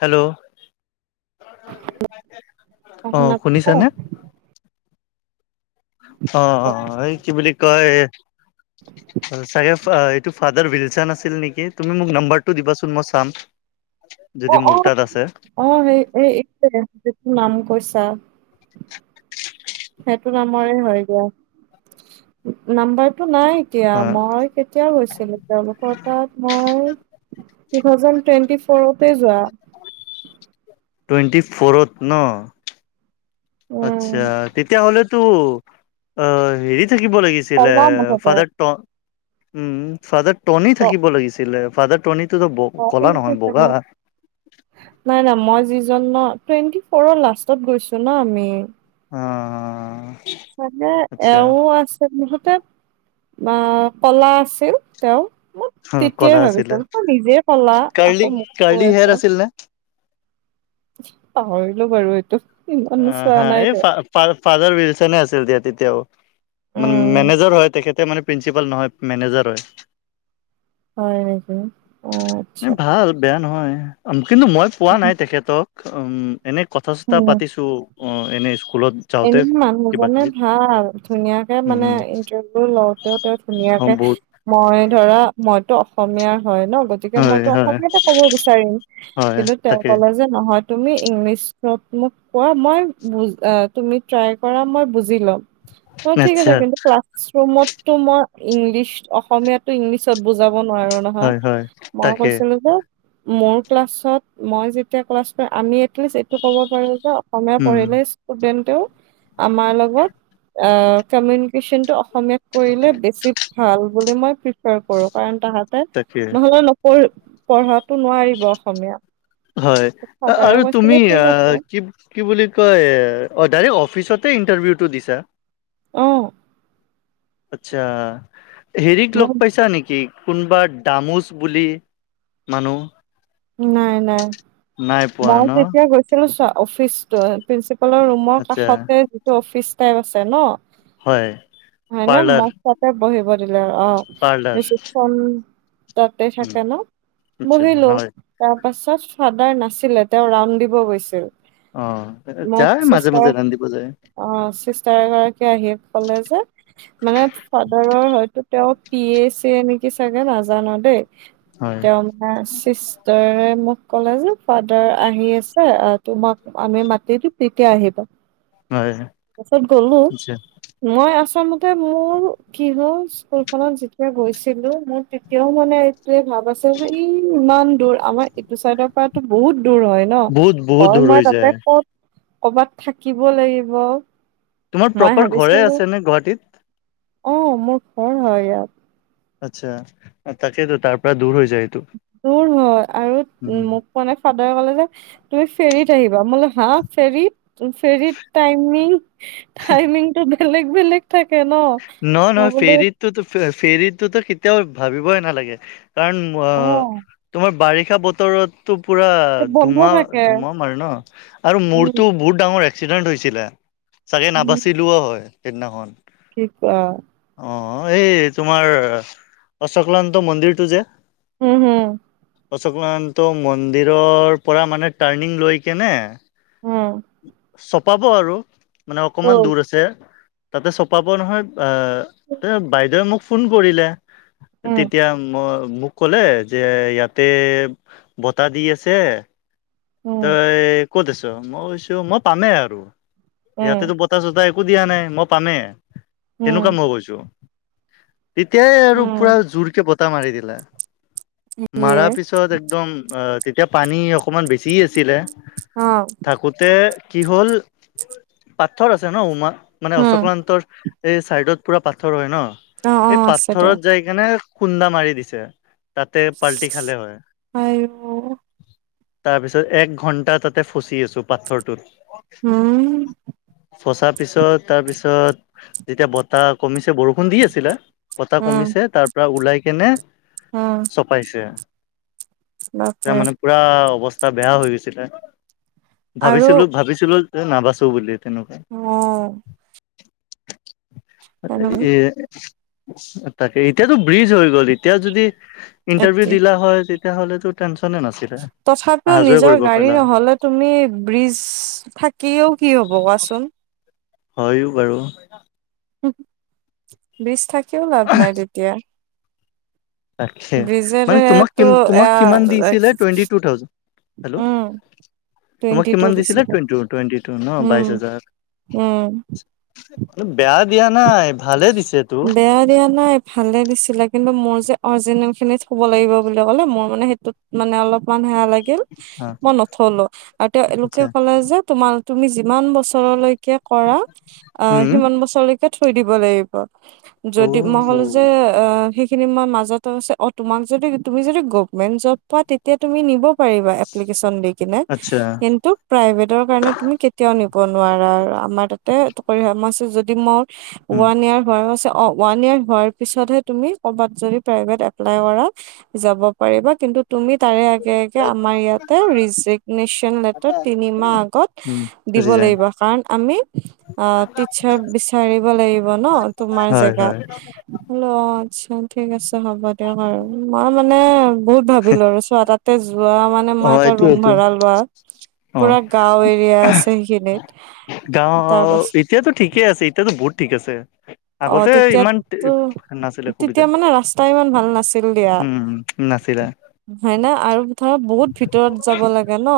Hello. অ', শুনা পাইছা? শুনিছেনে? অ'-অ' এই কি বুলি কয় চাগে এইটো ফাদাৰ উইলচন আছিল নেকি? তুমি মোক নাম্বাৰটো দিবাচোন মই চাম। যদি অ' মোৰ তাত আছে অ'-অ' ৱে এই এক চেকেণ্ড [unintelligible] নাম কৈছা। সেইটো নম্বৰে হয় দিয়া, নাম্বাৰ টো নাই এতিয়া অ মই কেতিয়া গৈছিলো, তেওঁলোকৰ তাত মই টু থাউজেণ্ড টুৱেণ্টি ফ'ৰতে যোৱা। টুৱেন্টি ফ'ৰত?, উম, আচ্ছা তেতিয়াহ'লে টো অ' হেৰি থাকিব লাগিছিলে পলাও মুঠতে। ফাদাৰ ট উম, ফাদাৰ টনী অ থাকিব লাগিছিলে, ফাদাৰ টনী তুটো ব অ ক'লা নেকি নহয় চাগে। বগা। নাই নাই মই যিজন ন টুৱেন্টি ফ'ৰৰ লাষ্টত গৈছো ন আমি। অ চাগে আচ্ছা এওঁ আছে [unintelligible] বা ক'লা আছিল তেওঁ। মোক অ তেতিয়াই কলা আছিলে ভাবিছোঁ, তই নিজে কলা কাৰ্লি আকৌ মোক কৈ কাৰ্লি আছ। হেয়াৰ আছিল নে পাহৰিলো বাৰু এইটো ইমানো চোৱা নাই দে। ফাডাৰ উইলচনে আছিল দিয়া তেতিয়াও, মানে উম মেনেজাৰ হয় তেখেতে মানে প্ৰিঞ্চিপাল নহয়, মেনেজাৰ হয়। হয় সেইটো। এ ভাল বেয়া নহয়, কিন্তু মই পোৱা নাই তেখেতক, উম এনে কথা চথা পাতিছো অ' এনে স্কুলত যাওঁতে এনে কিবা মানুহজনে কিবি ভাল, ধুনীয়াকে মানে উম ইন্টাৰভিউ লওঁতেওঁ তেওঁ অ ধুনীয়াকে বহুত মই ধৰা মইতো অসমীয়াৰ হয় ন, গতিকে হয় মইতো হয় অসমীয়াতে ক'ব বিচাৰিম হয় কিন্তু তেওঁ তাকে কলে যে নহয় তুমি ইংলিছ চত মোক কোৱা মই বুজ অ তুমি ট্ৰাই কৰা মই বুজি ল'ম। অ', ঠিক আচ্ছা আছে কিন্তু ক্লাছৰুমতটো মই ইংলিছ অসমীয়াটো ইংলিছত বুজাব নোৱাৰো নহয় হয় হয় মই তাকে কৈছিলো যে মোৰ ক্লাছত মই যেতিয়া ক্লাছ কৰিম আমি [unintelligible] এইটো ক'ব পাৰো যে অসমীয়া উম পঢ়িলে ষ্টুডেণ্ট আমাৰ লগত অ কমিউনিকেচনটো অস সমীয়াত কৰিলে বেছি ভাল বুলি মই প্ৰিফাৰ কৰোঁ কাৰণ তাহাঁতে তাকে নহ'লে নপঢ় পঢ়াটো নোৱাৰিব অসমীয়া। হয় ফাদাৰে আৰু তুমি কৈছিলে ঠিক আ আছে কি-কি বুলি কয় অ ডাইৰেক্ট অফিচতে ইণ্টাৰভিউটো দিছা। অ'। আচ্ছা, হেৰিক মই লগ পাইছা নিকি। কোনোবা দামোচ বুলি মানুহ। নাই নাই নাই পোৱা মই ন যেতিয়া গৈছিলো চা অফিচটো প্ৰিন্সিপালৰ ৰুমৰ আচ্ছা কাষতে যিটো অফিচ টাইপ আছে ন। হয় হয় নে পাৰ্লাৰ মোক তাতে বহিব অ পাৰ্লাৰ ৰিচিপখন তাতে উম, থাকে ন আচ্ছা বহিলোঁ। হয় তাৰ পাছত ফাদাৰ নাছিলে তেওঁ ৰাউন দিব গৈছিল। অ মোক যায় মাজে চিষ্টাৰ মাজে ৰান্ধিব যায়। অ চিষ্টাৰ এগৰাকী আহি কলে যে মানে ফাদাৰৰ হয়তো তেওঁ। পি এ চ নেকি চাগে নাজান দেই হয় তেওঁ মানে চি ফ মোক ক'লে যে ফাদাৰ আহি আছে তোমাক আমি মাতি দিম তেতিয়া আহিবা। হয় তাৰপিছত গলো আচ্ছা মই আছোঁ। প্ৰথমতে মোৰ কি হ'ল স্কুলখনত যেতিয়া গৈছিলোঁ মোৰ তেতিয়াও মানে য়ে ভাব আছে যে ই ইমান দূৰ আমাৰ এইটো চাইডৰ পৰাতো বহুত দূৰ হয় ন বহুত বহুত হয় দূৰ মই হৈ তাতে যায় ক'ত ক'বাত থাকিব লাগিব। তোমাৰ মই প্ৰপাৰ ঘৰে ভাবিছিলো আছে নে গুৱাহাটীত। অ মোৰ ঘৰ হয় ইয়াত। আচ্ছা তাকেতো তাৰ পৰা দূৰ হৈছে। দূৰ হয় আৰু উম মোক মন ফাদাৰে ক'লে যে তুমি ফেৰীত আহিবা মই কলোঁ হা ফেৰীত। ফেৰীৰ টাইমিং টাইমিংটো বেলেগ বেলেগ থাকে। ন ন মই নহ বোলো ফেৰিতটো ফেৰীতোতো কেতিয়াও ভাবিবই নালাগে কাৰণ অ তোমাৰ বাৰিষ ষা বতৰতটো পুৰা বন্ধ ধুমা থাকে ধুমাম আৰু ন আৰু উম মূৰটো বহুত ডাঙৰ আছে এক্সিডেণ্ট হৈছিলে, চাগে উম নাবাচিলোঁও হয় সেইদিনাখন। কি কোৱা অ এই তোমাৰ অশ্ৰকলান্তা মন্দিৰটো যে হম হম অশ্ৰ ক্লান্তা মন্দিৰৰ পৰা মানে টাৰ্ণিং লৈ কিনে উম চপাব আৰু মানে অ অকমান দূৰ আছে তাতে চপাব নহয়। বাইদেৱে মোক ফোন কৰিলে, উম তেতিয়া মই মোক কলে যে ইয়াতে বতাহ দি আছে উম তই কত আছ মই কৈছো মই পামেই আৰু উম ইয়াতেতো বতাহ চতাই একো দিয়া নাই মই পামেই উম তেনেকুৱা মই কৈছো। তেতিয়াই আৰু উম পুৰা জোৰকে বতাহ মাৰি দিলে। ইয়ে মাৰা পিছত একদম অ তেতিয়া পানী অকমান বেছি আছিলে। অ থাকোতে কি হ'ল পাথৰ আছে ন উমা। মানে উম অশ্বক্লান্তৰ এই চাইডত পুৰা পাথৰ হয় ন', অ অ এই আছে দিয়া পাথৰত যাই কেনে খুন্দা মাৰি দিছে। তাতে পাল্টি খালে হয়। আইও তাৰ পিছত এক ঘন্টা তাতে ফচি আছোঁ পাথৰটোত। উম। ফচা পিছত, তাৰ পিছত যেতিয়া বতাহ কমিছে, বৰষুণ দি আছিলে বতাহ উম কমিছে। তাৰ পৰা ওলাই কিনে উম চপাইছে। তাৰ বাপৰে মানে পুৰা অৱস্থা বেয়া হৈ গৈছিলে। আৰু ভাবিছিলোঁ- ভাবিছিলোঁ নাবাচো বুলি। তেনেকুৱা অ'। তেনেকুৱা এ তাকে। এতিয়াতো ব্ৰিজ হৈ গ'ল। এতিয়া যদি ইন্টাৰভিউ এতিয়া দিলা হয়, তেতিয়া হ'লেতো টেনশনে নাছিল। তথা পিও নিজৰ গাড়ী নহ'লে, তুমি ব্ৰিজ থাকিও কি হ'ব কোৱাচোন? হয়ো বাৰু। বিশ থাকেও লাভ নাই তেতিয়া। তাকে মানে তোমাক কি তোমাক কিমান দিছিলে টুৱেণ্টি [unintelligible] টু থাউজেণ্ড হেল্ল' উম, তোমাক টুৱেণ্টি টু কিমান দিছিলে টুৱেণ্টি-টুৱেণ্টি টু ন' উম বাইশ হাজাৰ। উম বেয়া দিয়া। নাই ভালে দিছে তো বেয়া দিয়া নাই ভালে দিছিলেগ। কিন্তু মোৰ যে অৰিজিনেল খিনিত থ'ব লাগিব বুলি ক'লে মোৰ মানে সেইটোত মানে অলপমান সেয়া লাগি হা [unintelligible] মই নথ'লো আৰু তেওঁলোকে আচ্ছা ক'লে যে তোমাৰ তুমি যিমান বছৰলৈকে কৰা অ' উম সিমান বছৰলৈকে থৈ দিব লাগিব। যদি মই ক'লো যে অ অ' সেই কেইদিনমান মাজত আছে অ' তোমাক যদি তুমি যদি গভাৰমেণ্ট জব পোৱা তেতিয়া তুমি নিব পাৰিবা এপ্লিকেচন দি কিনে, আচ্ছা কিন্তু প্ৰাইভেটৰ কাৰনে তুমি কেতিয়াও নিব নোৱাৰা আমাৰ তাতে আগতে এইটো কৰি [unintelligible] যদি মোৰ উম ওৱান ইয়েৰ হৈ গৈছে অ' ওৱান ইয়েৰ হোৱাৰ পিছতহে তুমি কৰ'বাত যদি প্ৰাইভেট এপ্লাই কৰা যাব পাৰিবা। কিন্তু তুমি তাৰে আগে-আগে আমাৰ ইয়াতে ৰিজিগনেচন লেটাৰ তিনিমাহ আগত উম দিব ৰিজাইন লাগিব কাৰণ আমি টিচাৰ বেছি বিচাৰিব লাগিব ন' তোমাৰ হয় হয় জাগাত, মই বোলো অ' আচ্ছা ঠিক আছে হ'ব দিয়ক বাৰু। মই মানে বহুত ভাবিলো আৰু চোৱা তাতে যোৱা মানে অ মই এটা এইটো ৰুম এইটো ভাড়া লোৱা। অ পুৰা গাওঁ এৰিয়া আছে সেইখিনিত। তাৰ গাঁও পাছত এতিয়াতো ঠিকেই আছে এতিয়াতো বহুত ঠিক আছে। অ' আগতে ইমান তেতিয়াতো নাছিলে সুবিধা তেতিয়া মানে ৰাস্তা ইমান ভাল নাছিল দিয়া। উম নাছিলে হয় ন আৰু ধৰ বহুত ভিতৰত যাব লাগে ন।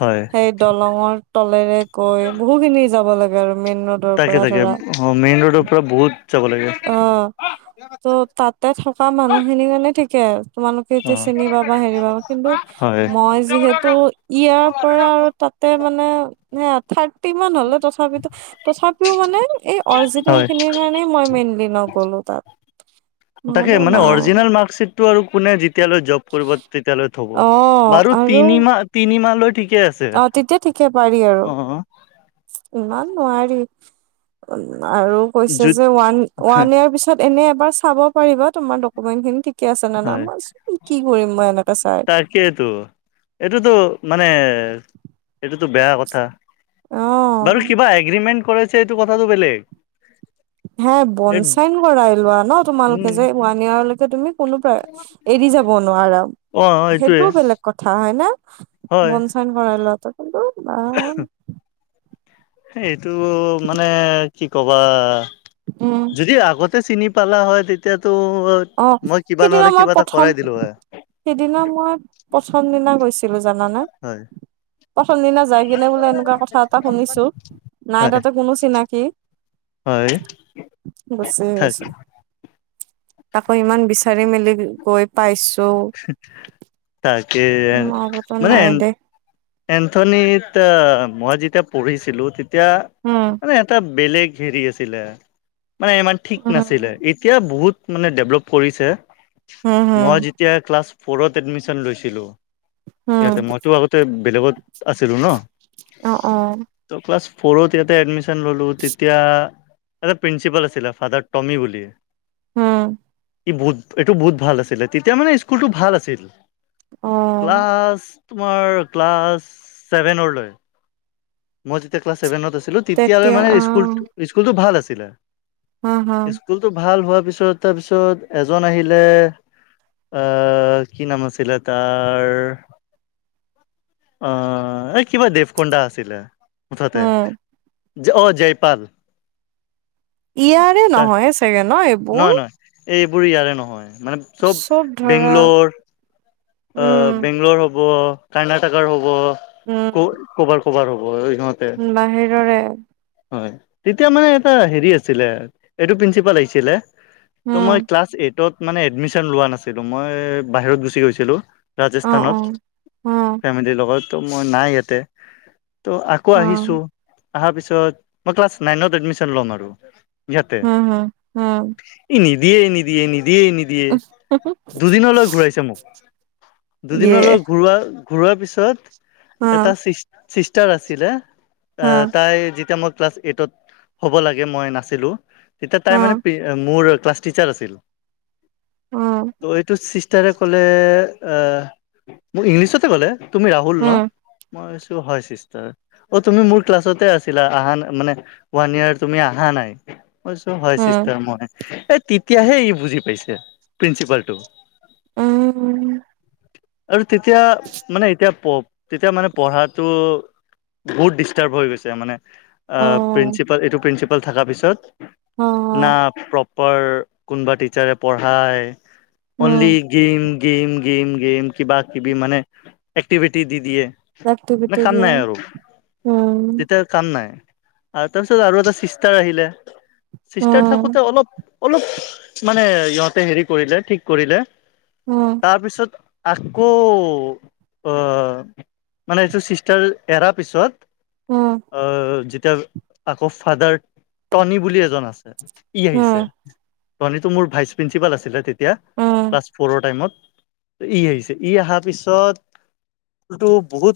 হয় সেই দলঙৰ তলেৰে গৈ বহু খিনি যাব লাগে আৰু। মেইন ৰোডৰ তাকে পৰা তাকে ধৰা অ মেইন ৰোডৰ পৰা বহুত যাব লাগে অ' ত' তাতে থকা মানুহখিনিৰ কাৰণে ঠিকে। তোমালোকে অ এতিয়া চিনি পাবা হেৰি পাবা কিন্তু হয় মই যিহেতু ইয়াৰ পৰা আৰু তাত তে মানে সেয়া থাৰ্টি মান হ'লে তথাপিতো তথাপিও মানে এই অ হয় সেইখিনিৰ কাৰণে মই মেইনলি নগ'লো তাত। তাকে নহ'লেও মানে নাই অৰিজিনেল মাৰ্কশ্বিট টো আৰু কোনে যেতিয়ালৈ জব কৰিব তেতিয়ালৈ থ'ব, অ' বাৰু আৰু তিনিমাহ-তিনিমাহলৈ অ' তেতিয়া ঠিকে পাৰি আৰু ইমান নোৱাৰি। আৰু কৈছে জুত যে ওৱান-ওৱান ইয়েৰ পিছত এনে এবাৰ চাব পাৰিবা তোমাৰ ডকুমেন্ট খিনি ঠিকে ঠিকে আছে নে নাই, হয় মই ভাবিছোঁ কি কৰিম মই এনেকে চাই। তাকেইতো এইটোতো মানে সেইটোতো বেয়া কথা বাৰু অ', কিবা এগ্ৰিমেণ্ট কৰেছে এইটো কথাটো বেলেগ। হা বন এই চাইন কৰাই লোৱা ন' তোমালোকে উম যে ওৱান ইয়াৰলৈকে তুমি কোনোবা এৰি যাব নোৱাৰা অ এইটোয়ে সেইটোও বেলেগ কথা হয় ন'। হয় বন চাইন কৰাই লোৱাটো কিন্তু বাহ এইটো মানে কি কবা উম যদি আগত চিনি পালা হয় তেতিয়াতো অ', মই কিবা নহলে কিবা এটা কৰাই দিলো হয়। সেইদিনা মই প্ৰথম দিনা গৈছিলোঁ জানানে। হয় প্ৰথম দিনা যাই কিনে বোলে এনেকুৱা কথা এটা শুনিছো। নাই হয় তাতে কোনো চিনাকি, হয় বচাই আছে। আকৌ ইমান বিচাৰি মেলি গৈ পাইছোঁ। তাকে মাকহতো মানে নাই এ দেই। এন্থনীত মই যেতিয়া পঢ়িছিলোঁ, তেতিয়া উম মানে এটা বেলেগ হেৰি আছিলে মানে ইমান ঠিক উম নাছিলে। এতিয়া বহুত মানে ডেভলপ কৰিছে, হম মই হম যেতিয়া ক্লাছ ফৰত এডমিশন লৈছিলোঁ। হম ইয়াতে মইতো আগতে বেলেগত আছিলোঁ ন'। অ', অ'। ক্লাছ ফ'ৰত ইয়াতে এডমিশন ললোঁ। তেতিয়া এটা প্ৰিঞ্চিপাল আছিলে, ফাদাৰ টমি বুলি। উম। ই বহুত- এইটো বহুত ভাল আছিলে। তেতিয়া মানে স্কুলটো ভাল আছিল। অ', ক্লাছ তোমাৰ ক্লাছ ছেভেনৰলৈ মই যেতিয়া ক্লাছ ছেভেনত আছিলোঁ, তেতিয়ালৈ তেতিয়া মানে স্কুল- অ', স্কুলটো ভাল আছিলে। হা, হা, স্কুলটো ভাল হোৱাৰ পিছত, তাৰপিছত এজন আহিলে অ' কি নাম আছিলে তাৰ? অ' এই কিবা দেৱ কুণ্ডা আছিলে। মুঠতে। উম, অ' জয়পাল। ইয়াৰে নহয় চাগে ন'? এই নহয়-নহয়, এইবোৰ ইয়াৰে নহয়। মানে চব বেংলোৰ, অ' উম, বেংলোৰ হ'ব, কৰ্ণাটকাৰ হ'ব, উম, কৰ-ক'বাৰ - ক'বাৰ হ'ব। ঐ বাহিৰৰে। হয়। তেতিয়া মানে এটা হেৰি আছিলে, এইটো প্ৰিঞ্চিপাল আহিছিলে তো উম, মই ক্লাছ এইটত মানে এডমিশন লোৱা নাছিলোঁ। মই বাহিৰত গুচি গৈছিলোঁ। অ', ৰাজস্থানত, অ', অ', ফেমিলিৰ লগত। তো মই নাই ইয়াতে। তো আকৌ অ', আহিছোঁ। আহাৰ পিছত, মই ক্লাছ নাইনত এডমিশন ল'ম আৰু। হুম-হুম, হুম। দিয়ে নিদিয়ে নি দিয়ে নিদিয়ে। দুদিনলৈ ঘূৰাইছে মোক। ইয়ে দুদিনলৈ ঘূৰোৱা ঘূৰোৱাৰ পিছত এটা অ', ছিষ্- ছিষ্টাৰ আছিলে, হা, অ'- তাই যেতিয়া মই ক্লাছ এইটত হ'ব লাগে, মই নাছিলোঁ, তেতিয়া তাই মানে অ', পে- মোৰ ক্লাছ টিচাৰ আছিল। অ', উম, তো এইটো ছিষ্টাৰে ক'লে অ' মোক ইংলিছতে ক'লে, তুমি ৰাহুল ন'? মই কৈ ছোঁ, হয় ছিষ্টাৰ। অ', তুমি মোৰ ক্লাছতে আছিলা আহা না মানে ওৱান ইয়াৰ তুমি আহা নাই। মই কৈছোঁ, হয় উম, ছিষ্টাৰ। মই এই তেতিয়াহে ই বুজি পাইছে, প্ৰিঞ্চিপালটো। উম, আৰু তেতিয়া মানে, এতিয়া প- তেতিয়া মানে পঢ়াটো বহুত ডিষ্টাৰ্ব হৈ গৈছে মানে অ' প্ৰিঞ্চিপাল- এইটো প্ৰিঞ্চিপাল থকাৰ পিছত। না অ', প্ৰপ পাৰ কোনোবা টিচাৰে পঢ়ায়, only um, game game game - game, কিবা - কিবি মানে, এক্টিভিটি দি দিয়ে। এক্টিভিটি মানে কাম দিয়া নাই আৰু। উম, তেতিয়া কাম নাই। আৰু তাৰপিছত আৰু এটা ছিষ্টাৰ আহিলে। ছিষ্টাৰ উম, থাকোতে অলপ অলপ মানে ইহঁতে হেৰি কৰিলে, ঠিক কৰিলে। উম, তাৰপিছত আকৌ অ' মানে এইটো ছিষ্টাৰ এৰাৰ পিছত উম, অ' যেতিয়া আকৌ ফাদাৰ টনি বুলি এজন আছে। ই আহিছে উম, ধনীটো, মোৰ ভাইচ প্ৰিঞ্চিপাল আছিলে তেতিয়া উম। ক্লাছ ফৰৰ টাইমত। ই আহিছ, ই অহাৰ পিছত ফুলটো বহুত